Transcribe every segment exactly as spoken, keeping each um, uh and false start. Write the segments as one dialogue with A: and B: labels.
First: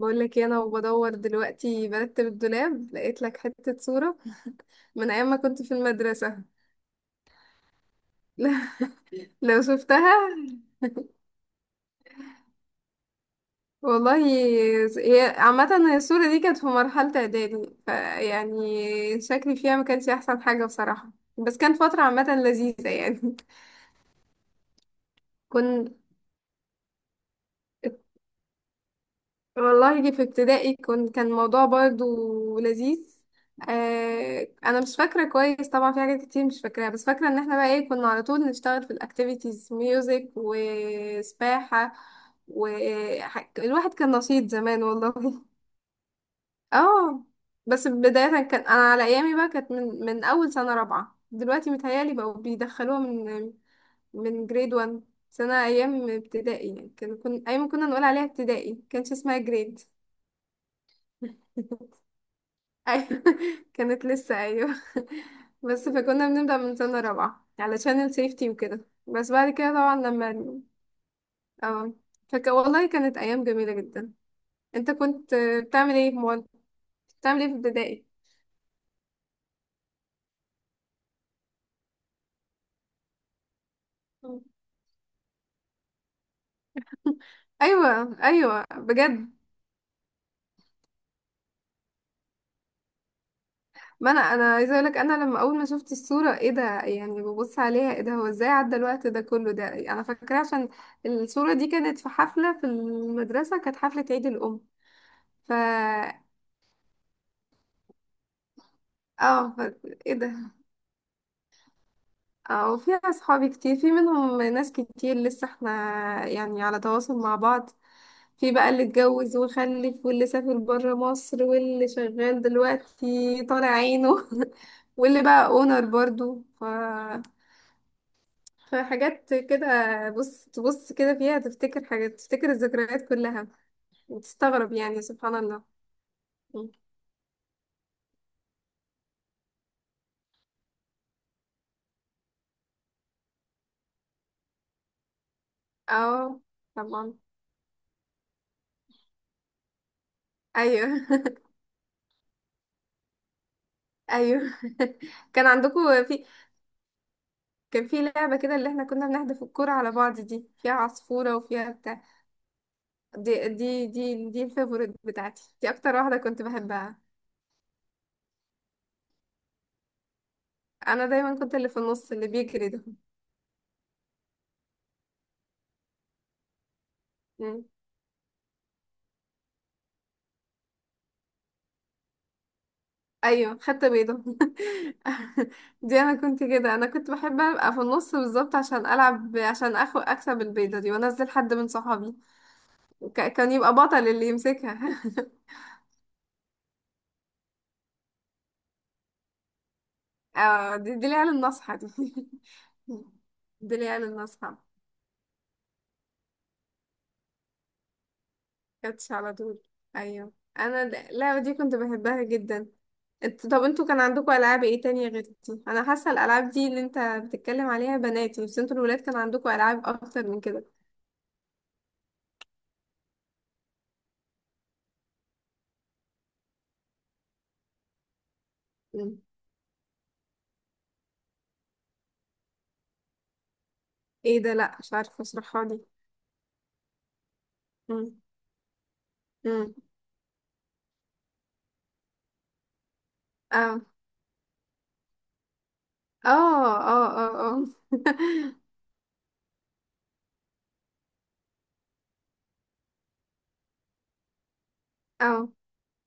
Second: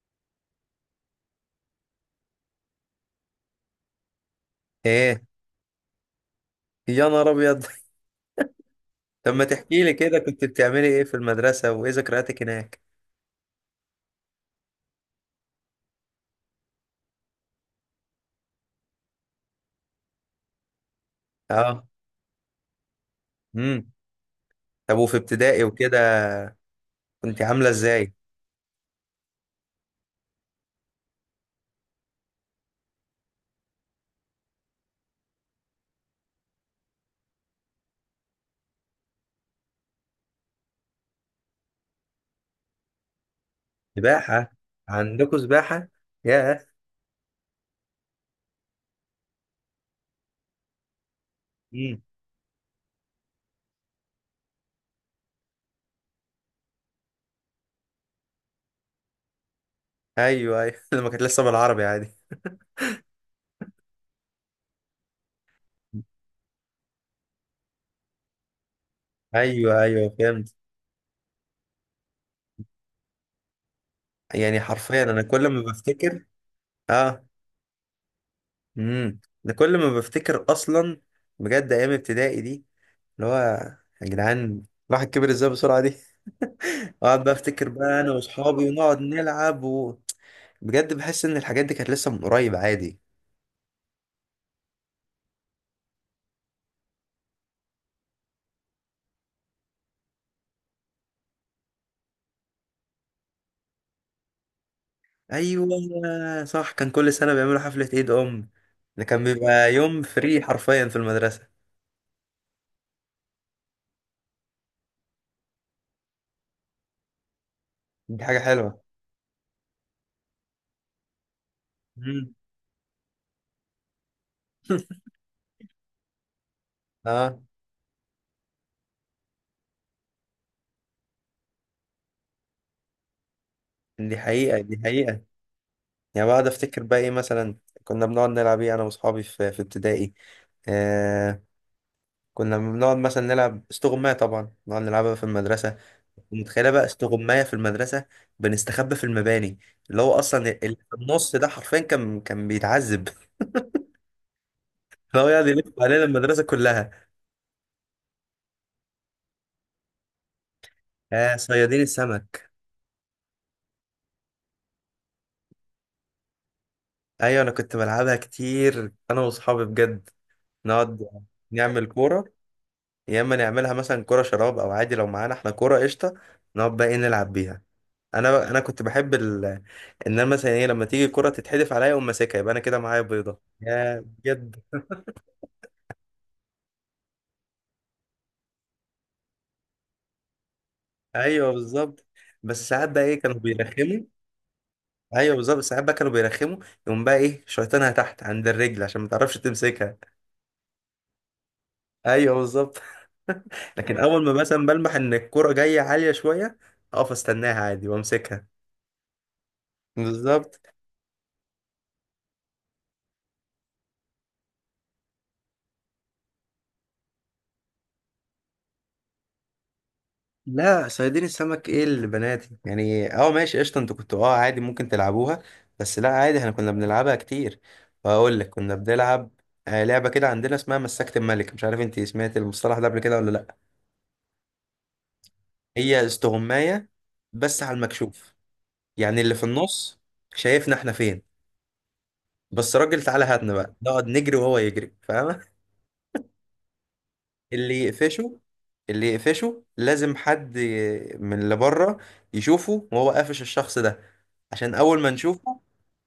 A: بقول لك إيه، انا وبدور دلوقتي برتب الدولاب، لقيت لك حتة صورة من
B: ايه.
A: ايام ما كنت في المدرسة.
B: يا نهار ابيض! طب ما
A: لو
B: تحكي لي
A: شفتها
B: كده كنت بتعملي ايه في المدرسه وايه ذكرياتك هناك؟
A: والله. هي عامة، هي الصورة دي كانت في مرحلة اعدادي، فيعني شكلي فيها ما كانش احسن حاجة بصراحة، بس كانت
B: اه.
A: فترة عامة لذيذة يعني.
B: امم طب وفي ابتدائي
A: كنت،
B: وكده كنت عامله ازاي؟
A: والله دي في ابتدائي كنت كان الموضوع برضو لذيذ. آه انا مش فاكره كويس طبعا، في حاجات كتير مش فاكراها، بس فاكره ان احنا بقى ايه، كنا على طول نشتغل في الاكتيفيتيز، ميوزك وسباحه، والواحد كان نشيط
B: سباحه؟
A: زمان
B: عندكم
A: والله.
B: سباحه؟ ياه!
A: اه بس بدايه كان، انا على ايامي بقى كانت من من اول سنه رابعه. دلوقتي
B: امم
A: متهيالي بقوا بيدخلوها من من جريد واحد. سنه ايام ابتدائي يعني، كان كنا ايام كنا نقول عليها ابتدائي، كانش اسمها جريد.
B: ايوه، ايوه. لما كانت لسه بالعربي عادي.
A: أيوة. كانت لسه. أيوة. بس فكنا بنبدأ من سنة رابعة علشان السيفتي وكده، بس بعد كده
B: ايوه،
A: طبعا
B: ايوه،
A: لما
B: فهمت.
A: اه فك... والله كانت أيام جميلة جدا.
B: يعني
A: انت
B: حرفيا انا
A: كنت
B: كل ما
A: بتعمل ايه في
B: بفتكر.
A: مول
B: اه.
A: بتعمل ايه في ابتدائي؟
B: امم انا كل ما بفتكر اصلا، بجد، ايام ابتدائي دي، اللي هو، يا جدعان الواحد كبر ازاي بسرعه دي! اقعد بقى افتكر بقى انا
A: ايوه ايوه،
B: واصحابي ونقعد
A: بجد.
B: نلعب و... بجد بحس ان الحاجات دي كانت لسه من قريب عادي.
A: ما انا انا عايزه اقولك، انا لما اول ما شفت الصوره، ايه ده يعني، ببص عليها، ايه ده، هو ازاي عدى الوقت ده كله، ده انا فاكره عشان الصوره دي كانت في حفله في المدرسه، كانت حفله عيد الام. ف
B: ايوه صح، كان كل سنه بيعملوا حفله عيد ام، ده كان
A: اه ف...
B: بيبقى يوم
A: ايه ده.
B: فري حرفيا في المدرسه.
A: اه وفي اصحابي كتير، في منهم ناس كتير لسه احنا يعني على تواصل مع بعض.
B: دي حاجه
A: في بقى
B: حلوه.
A: اللي اتجوز وخلف، واللي سافر برا مصر، واللي
B: مم.
A: شغال دلوقتي طالع عينه، واللي بقى اونر برضو، ف...
B: اه.
A: فحاجات كده. بص تبص كده فيها، تفتكر حاجات، تفتكر الذكريات كلها،
B: دي حقيقه،
A: وتستغرب
B: دي
A: يعني،
B: حقيقه.
A: سبحان الله.
B: يعني بقعد افتكر بقى ايه مثلا كنا بنقعد نلعب ايه انا واصحابي في في ابتدائي. آه كنا بنقعد مثلا نلعب استغماية، طبعا نقعد نلعبها في المدرسة.
A: اه
B: متخيلة بقى
A: طبعا.
B: استغماية في المدرسة؟ بنستخبى في المباني، اللي هو أصلا اللي في
A: ايوه.
B: النص ده حرفيا كان كان بيتعذب.
A: ايوه.
B: هو يقعد
A: كان
B: يلف علينا
A: عندكم في
B: المدرسة كلها.
A: كان في لعبة كده اللي احنا كنا بنحدف الكرة على بعض، دي فيها
B: آه
A: عصفورة وفيها
B: صيادين
A: بتاع.
B: السمك.
A: دي دي دي دي الفيفوريت بتاعتي، دي أكتر واحدة كنت بحبها.
B: أيوة أنا كنت بلعبها كتير، أنا وأصحابي بجد.
A: أنا
B: نقعد
A: دايما كنت اللي في
B: نعمل
A: النص
B: كورة،
A: اللي بيجري ده.
B: يا إما نعملها مثلا كورة شراب، أو عادي لو معانا إحنا كورة قشطة. نقعد بقى إيه نلعب بيها.
A: مم.
B: أنا بقى أنا كنت بحب ال... إن أنا مثلا إيه لما تيجي الكورة تتحدف عليا أقوم ماسكها، يبقى أنا كده معايا بيضة،
A: أيوة، خدت
B: يا
A: بيضة.
B: بجد.
A: دي أنا كنت كده، أنا كنت بحب أبقى في النص بالظبط، عشان ألعب، عشان أخو أكسب البيضة دي وأنزل
B: أيوة
A: حد من
B: بالظبط.
A: صحابي.
B: بس ساعات بقى إيه
A: ك-
B: كانوا
A: كان يبقى بطل
B: بيرخموا.
A: اللي يمسكها.
B: أيوة بالظبط، ساعات بقى كانوا بيرخموا، يقوم بقى إيه شيطانها تحت عند الرجل عشان ما تعرفش تمسكها.
A: اه دي دي العيال الناصحة دي.
B: أيوة بالظبط.
A: دي
B: لكن
A: العيال
B: اول ما
A: الناصحة.
B: مثلا بلمح ان الكرة جاية عالية شوية، اقف استناها عادي وامسكها.
A: كاتش على طول. ايوه.
B: بالظبط.
A: انا د- اللعبه دي كنت بحبها جدا. انت، طب انتوا كان عندكم العاب ايه تانية غير دي؟ انا حاسه الالعاب دي اللي انت بتتكلم عليها بناتي، بس انتوا الولاد كان عندكم العاب اكتر من كده.
B: لا صيادين السمك ايه اللي بناتي؟ يعني اه، ماشي، قشطة، انتوا كنتوا اه عادي ممكن تلعبوها، بس لا عادي احنا كنا بنلعبها كتير. واقول لك كنا
A: مم.
B: بنلعب آه، لعبة كده عندنا اسمها مسكت الملك، مش عارف انت سمعت المصطلح ده قبل كده ولا لا.
A: ايه ده، لا، مش عارفه، اشرحها لي.
B: هي استغماية بس على
A: مم.
B: المكشوف. يعني اللي في
A: مم.
B: النص شايفنا احنا فين، بس راجل تعالى هاتنا، بقى
A: اه
B: نقعد نجري وهو يجري، فاهم؟
A: اه اه اه اه.
B: اللي يقفشه، اللي يقفشه لازم حد ي- من اللي بره يشوفه وهو قافش الشخص ده. عشان اول ما
A: اه،
B: نشوفه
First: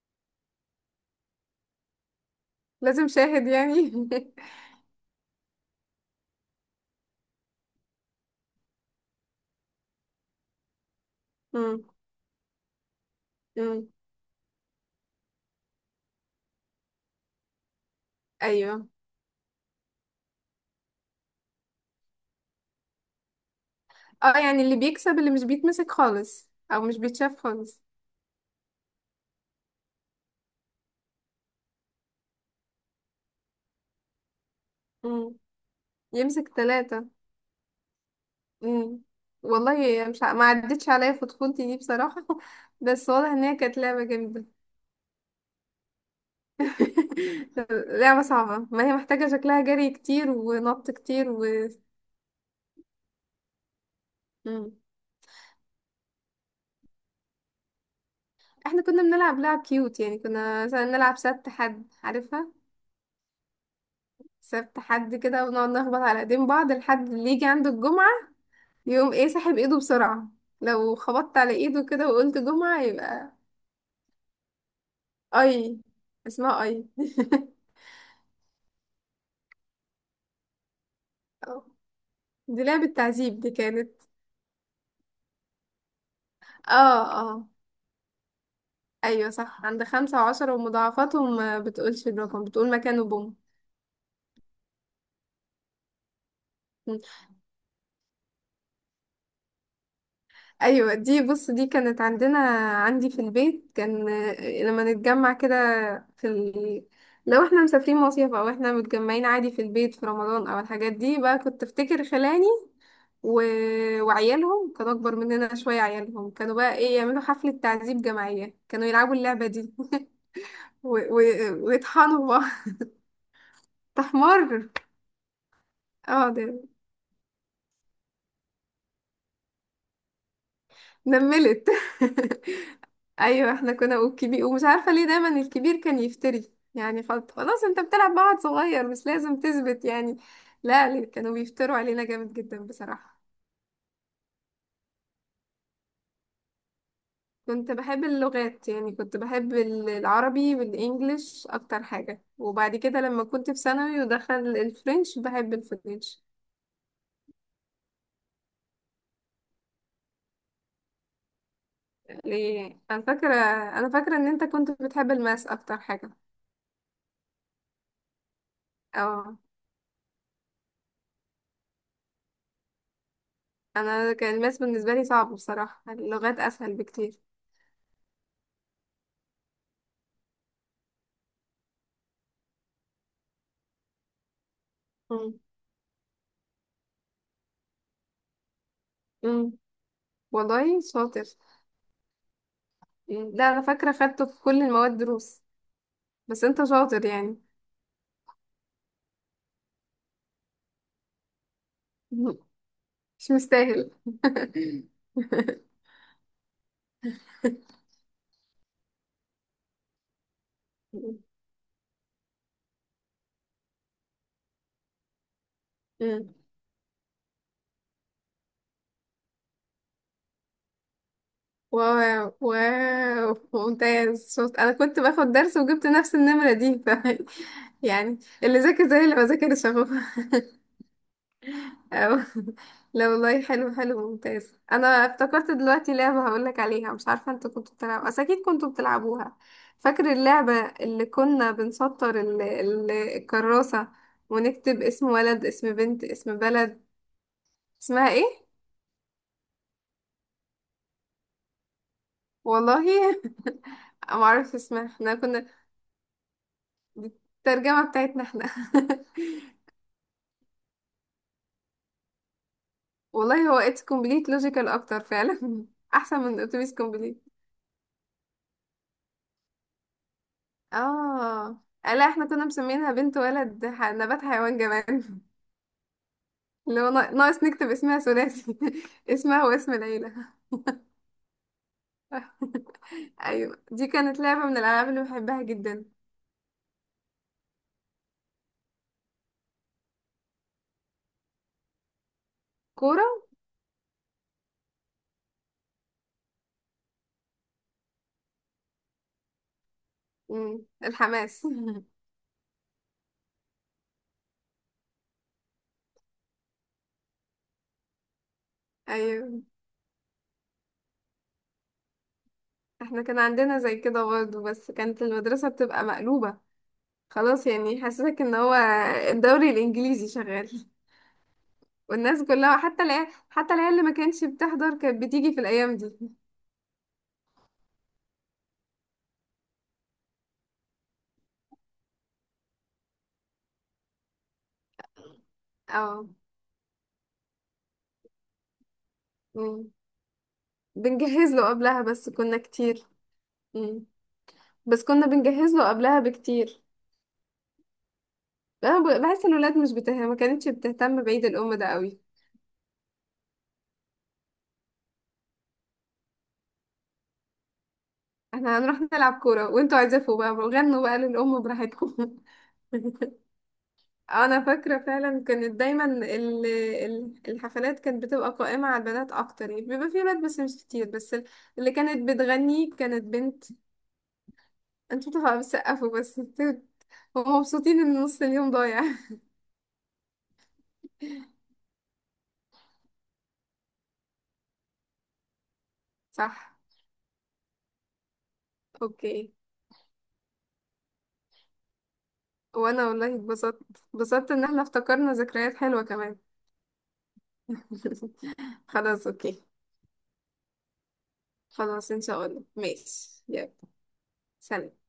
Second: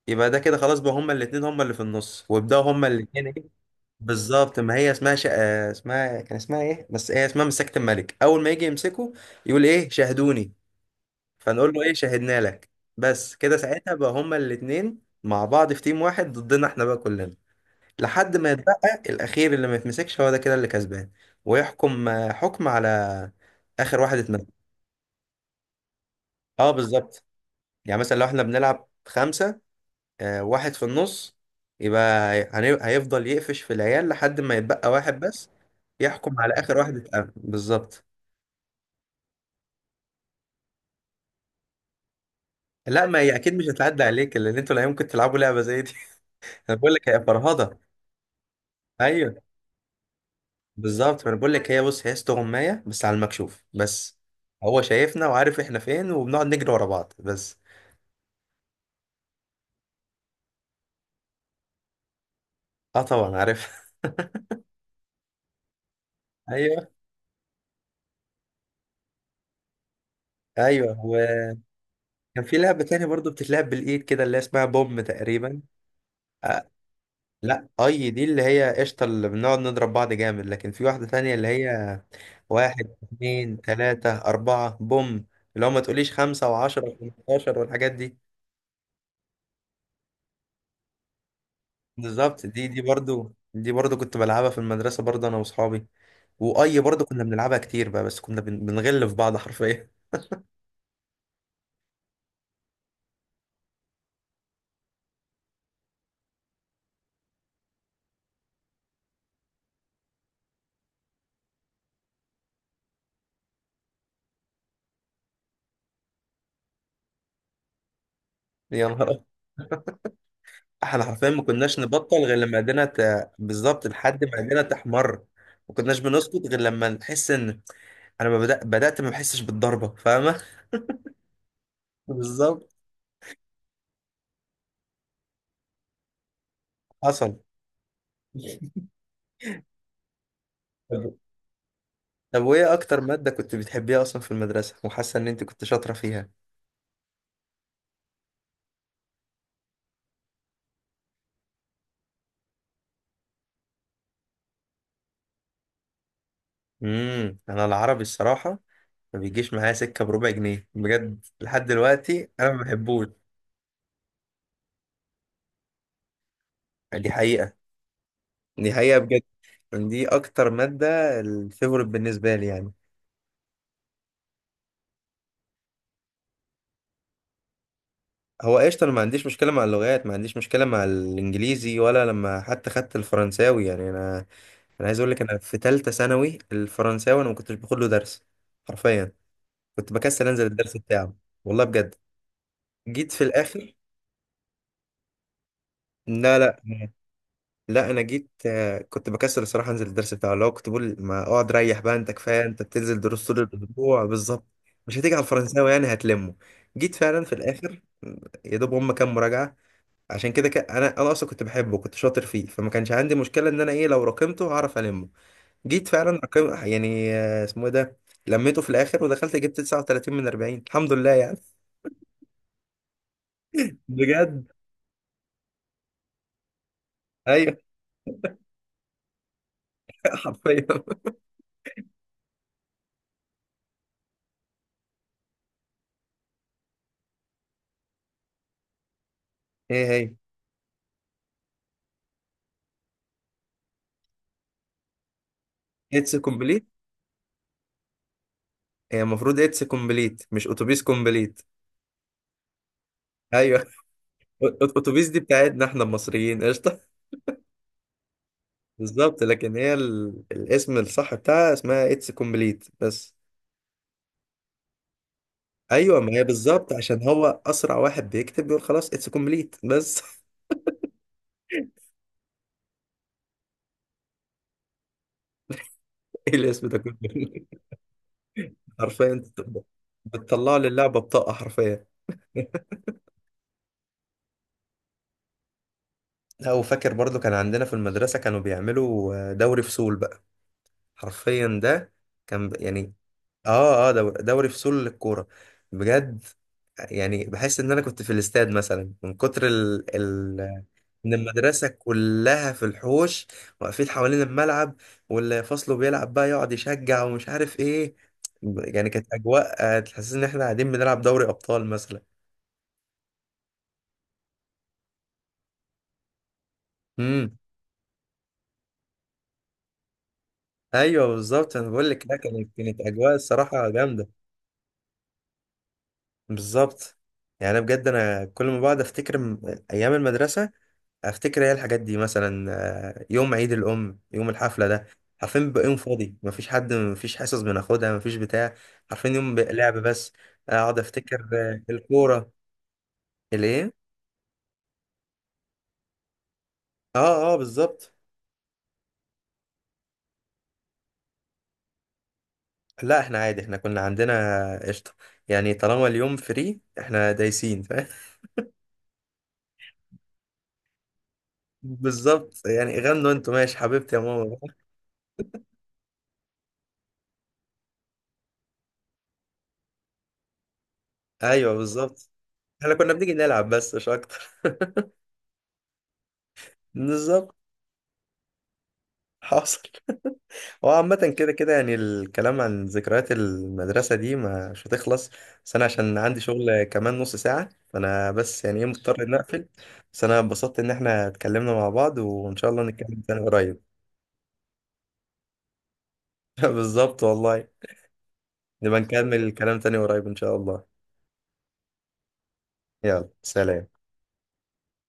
B: يبقى ده كده خلاص، بقى هما الاتنين هما اللي في النص، ويبداوا هما
A: لازم
B: الاتنين ايه.
A: شاهد يعني.
B: بالظبط، ما هي اسمها شا... آه، اسمها، كان اسمها ايه، بس هي اسمها مساكة الملك. اول ما يجي يمسكه يقول ايه شاهدوني، فنقول له
A: مم.
B: ايه شاهدنا لك. بس كده
A: مم.
B: ساعتها بقى هما الاتنين مع بعض في تيم واحد ضدنا احنا بقى كلنا، لحد ما يتبقى
A: ايوه.
B: الأخير اللي ما يتمسكش، هو ده كده اللي كسبان، ويحكم آه، حكم على آخر واحد
A: اه
B: اتمسك.
A: يعني اللي بيكسب اللي مش بيتمسك خالص
B: اه
A: او مش
B: بالظبط.
A: بيتشاف خالص.
B: يعني مثلا لو احنا بنلعب خمسة، آه، واحد في النص، يبقى هن- هيفضل يقفش في العيال لحد ما يتبقى واحد
A: مم.
B: بس، يحكم
A: يمسك
B: على آخر واحد
A: ثلاثة.
B: اتقفل بالظبط.
A: مم. والله مش ع- ما عدتش عليا في طفولتي دي بصراحة.
B: لا
A: بس
B: ما
A: واضح
B: هي
A: ان
B: أكيد
A: هي
B: مش
A: كانت
B: هتعدي
A: لعبة
B: عليك،
A: جامدة.
B: لأن انتوا لا يمكن تلعبوا لعبة زي دي. أنا بقول لك هي فرهضة.
A: لعبة صعبة، ما هي محتاجة
B: أيوه
A: شكلها جري كتير ونط
B: بالظبط،
A: كتير
B: ما أنا
A: و...
B: بقول لك هي، بص، هي استغماية بس على المكشوف بس.
A: مم.
B: هو شايفنا وعارف احنا فين، وبنقعد نجري ورا بعض بس.
A: احنا كنا بنلعب لعب كيوت يعني، كنا مثلا نلعب سبت حد، عارفها؟
B: اه طبعا عارف.
A: سبت حد كده، ونقعد نخبط على ايدين بعض
B: ايوه،
A: لحد اللي يجي عنده الجمعة، يقوم ايه ساحب ايده بسرعة. لو
B: ايوه.
A: خبطت على
B: وكان
A: ايده كده وقلت
B: في
A: جمعة
B: لعبه تانية برضو
A: يبقى.
B: بتتلعب بالايد كده اللي اسمها بوم تقريبا.
A: اي. اسمها
B: آه
A: اي؟
B: لا، اي دي اللي هي قشطه اللي بنقعد نضرب بعض جامد، لكن في واحده تانية اللي هي
A: دي لعبة
B: واحد
A: تعذيب دي
B: اتنين
A: كانت.
B: تلاته اربعه بوم. اللي هو ما تقوليش خمسه وعشره
A: اه اه،
B: وخمستاشر والحاجات دي.
A: ايوه صح. عند خمسة وعشرة ومضاعفاتهم ما بتقولش الرقم،
B: بالظبط، دي
A: بتقول
B: دي
A: مكانه
B: برضو
A: بوم.
B: دي برضو كنت بلعبها في المدرسه برضو انا واصحابي. واي
A: مم.
B: برضو كنا بنلعبها كتير بقى، بس كنا بن- بنغل في بعض حرفيا.
A: ايوه دي، بص دي كانت عندنا، عندي في البيت كان، آه، لما نتجمع كده في ال... لو احنا مسافرين مصيف، او احنا متجمعين عادي في البيت في رمضان او الحاجات دي، بقى كنت افتكر خلاني و... وعيالهم كانوا اكبر مننا شوية، عيالهم كانوا بقى ايه، يعملوا حفلة تعذيب جماعية، كانوا
B: يا
A: يلعبوا
B: نهار!
A: اللعبة دي. و...
B: احنا
A: و...
B: حرفيا ما كناش نبطل
A: ويطحنوا
B: غير
A: بعض.
B: لما ايدينا ت... بالظبط لحد ما ايدينا
A: تحمر.
B: تحمر. ما كناش
A: اه ده.
B: بنسكت غير لما نحس ان انا ما بدأ... بدأت ما بحسش بالضربة، فاهمة؟
A: نملت.
B: بالظبط.
A: ايوه احنا كنا، والكبير ومش عارفه ليه دايما الكبير كان يفتري يعني، خلاص
B: حصل.
A: خلاص، انت بتلعب مع واحد صغير مش لازم تثبت يعني. لا ليه،
B: طب،
A: كانوا بيفتروا علينا جامد
B: طب
A: جدا
B: وايه اكتر
A: بصراحه.
B: مادة كنت بتحبيها اصلا في المدرسة وحاسة ان انت كنت شاطرة فيها؟
A: كنت بحب اللغات يعني، كنت بحب ال- العربي والانجليش اكتر حاجه، وبعد كده لما كنت في ثانوي ودخل الفرنش بحب الفرنش.
B: امم انا العربي الصراحة ما بيجيش معايا سكة بربع جنيه بجد، لحد دلوقتي انا ما
A: ليه؟ انا
B: بحبوش.
A: فاكره انا فاكره ان انت كنت بتحب الماس اكتر حاجه.
B: دي حقيقة، دي حقيقة بجد.
A: اه،
B: دي اكتر مادة الفيفوريت بالنسبة لي يعني.
A: انا كان الماس بالنسبه لي صعب بصراحه، اللغات اسهل بكتير.
B: هو قشطة، أنا ما عنديش مشكلة مع اللغات، ما عنديش مشكلة مع الإنجليزي ولا لما حتى خدت الفرنساوي. يعني أنا، أنا عايز أقول لك، أنا في تالتة ثانوي الفرنساوي أنا ما كنتش باخد له درس، حرفيا.
A: مم.
B: كنت بكسل أنزل الدرس
A: والله
B: بتاعه.
A: شاطر
B: والله بجد. جيت في
A: يعني، ده انا
B: الآخر.
A: فاكره خدته في كل المواد دروس،
B: لا،
A: بس
B: لا،
A: انت شاطر يعني.
B: لا، أنا جيت، آه، كنت بكسل الصراحة أنزل الدرس بتاعه، اللي هو كنت بقول ما أقعد ريح بقى، أنت كفاية أنت بتنزل دروس
A: مش
B: طول
A: مستاهل.
B: الأسبوع بالظبط. مش هتيجي على الفرنساوي يعني، هتلمه. جيت فعلا في الآخر، يا دوب هم كام مراجعة. عشان كده ك... انا انا اصلا كنت بحبه، كنت شاطر فيه، فما كانش عندي مشكله ان انا ايه، لو راكمته هعرف المه. جيت فعلا
A: مم.
B: رقم يعني، آه، اسمه ايه ده، لميته في الاخر ودخلت جبت تسعة وتلاتين من أربعين، الحمد لله يعني.
A: و و ممتاز
B: بجد.
A: شاطر، انا كنت باخد درس وجبت نفس النمره دي، ف...
B: ايوه.
A: يعني اللي ذاكر زي اللي ما ذاكرش اهو.
B: حرفيا.
A: أو. لا والله، حلو حلو، ممتاز. انا افتكرت دلوقتي لعبة هقولك عليها، مش عارفة انتوا كنتوا بتلعبوا، بس اكيد كنتوا بتلعبوها.
B: ايه
A: فاكر
B: هي؟
A: اللعبة اللي كنا بنسطر ال... ال... الكراسة ونكتب اسم ولد اسم بنت
B: اتس
A: اسم
B: كومبليت.
A: بلد؟ اسمها ايه؟
B: هي المفروض اتس كومبليت مش اتوبيس كومبليت.
A: والله.
B: ايوه، أ-
A: معرفش
B: أت-
A: اسمها،
B: اتوبيس
A: احنا
B: دي
A: كنا،
B: بتاعتنا احنا المصريين قشطه.
A: دي الترجمة بتاعتنا احنا.
B: بالظبط، لكن هي ال... الاسم الصح بتاعها اسمها اتس كومبليت بس.
A: والله هو اتس كومبليت لوجيكال اكتر فعلا،
B: ايوه، ما
A: احسن
B: هي
A: من
B: بالظبط،
A: اتوبيس
B: عشان
A: كومبليت.
B: هو اسرع واحد بيكتب بيقول خلاص اتس كومبليت بس.
A: اه لا، احنا كنا مسمينها بنت ولد ح- نبات حيوان جمال،
B: ايه الاسم ده
A: اللي هو
B: كله؟
A: نا- ناقص نكتب اسمها ثلاثي،
B: حرفيا انت
A: اسمها
B: بت-
A: واسم العيلة.
B: بتطلع لي اللعبه بطاقه حرفيا.
A: أيوة، دي كانت لعبة من الألعاب اللي بحبها جدا.
B: لا، وفاكر برضو كان عندنا في المدرسه كانوا بيعملوا آه، دوري فصول بقى، حرفيا ده كان ب- يعني.
A: كورة.
B: اه، اه، دوري, دوري فصول للكوره، بجد. يعني بحس ان انا كنت في الاستاد مثلا، من كتر ال ال
A: مم.
B: ان
A: الحماس.
B: المدرسه كلها في الحوش، واقفين حوالين الملعب، واللي فصله بيلعب بقى يقعد يشجع ومش عارف ايه. يعني كانت
A: أيوة،
B: اجواء آه، تحسسني ان احنا قاعدين بنلعب دوري ابطال مثلا.
A: احنا كان عندنا زي كده برضه، بس كانت المدرسة بتبقى مقلوبة،
B: امم
A: خلاص، يعني يحسسك ان هو الدوري الإنجليزي شغال.
B: ايوه بالظبط. انا بقول لك، لا،
A: والناس
B: كانت
A: كلها،
B: كانت
A: حتى العيال
B: اجواء
A: حتى
B: الصراحه
A: العيال اللي ما
B: جامده.
A: كانتش بتحضر كانت بتيجي في الأيام دي.
B: بالظبط. يعني انا بجد، انا كل ما بقعد افتكر م- ايام المدرسه، افتكر ايه الحاجات دي مثلا، آه، يوم عيد الام، يوم الحفله ده. عارفين بيبقى يوم
A: اه.
B: فاضي، مفيش حد، مفيش حصص بناخدها، مفيش بتاع. عارفين يوم بيبقى
A: مم.
B: لعب بس. اقعد افتكر
A: بنجهز له
B: آه،
A: قبلها بس
B: الكوره.
A: كنا كتير.
B: الايه؟
A: مم. بس كنا بنجهز له قبلها بكتير.
B: اه، اه، بالظبط.
A: انا ب- بحس ان الولاد مش بته... ما كانتش بتهتم بعيد الام ده قوي.
B: لا احنا عادي، احنا كنا عندنا، قشطه، يعني طالما اليوم فري احنا دايسين، فاهم؟
A: احنا هنروح نلعب كوره وانتوا عزفوا بقى وغنوا بقى للام براحتكم.
B: بالظبط، يعني غنوا انتوا ماشي حبيبتي يا ماما.
A: انا فاكره فعلا كانت دايما ال- ال- الحفلات كانت بتبقى قائمه على البنات اكتر يعني، بيبقى في ولاد بس مش كتير، بس ال-
B: ايوه
A: اللي
B: بالظبط،
A: كانت بتغني
B: احنا كنا
A: كانت
B: بنيجي
A: بنت.
B: نلعب بس مش اكتر.
A: انتوا بتبقوا بتسقفوا بس. انتوا هم
B: بالظبط.
A: مبسوطين ان نص اليوم ضايع.
B: حاصل. هو عامة كده كده، يعني الكلام عن ذكريات المدرسة دي مش هتخلص، بس أنا عشان عندي
A: صح،
B: شغل كمان نص ساعة، فأنا بس يعني إيه مضطر إني
A: اوكي.
B: أقفل. بس أنا اتبسطت إن إحنا اتكلمنا مع بعض، وإن شاء الله
A: وانا
B: نتكلم
A: والله
B: تاني
A: اتبسطت،
B: قريب.
A: اتبسطت ان احنا افتكرنا ذكريات حلوه كمان.
B: بالظبط والله. نبقى
A: خلاص
B: نكمل
A: اوكي،
B: الكلام تاني قريب إن شاء الله.
A: خلاص ان شاء الله،
B: يلا
A: ماشي، يلا،
B: سلام.
A: سلام.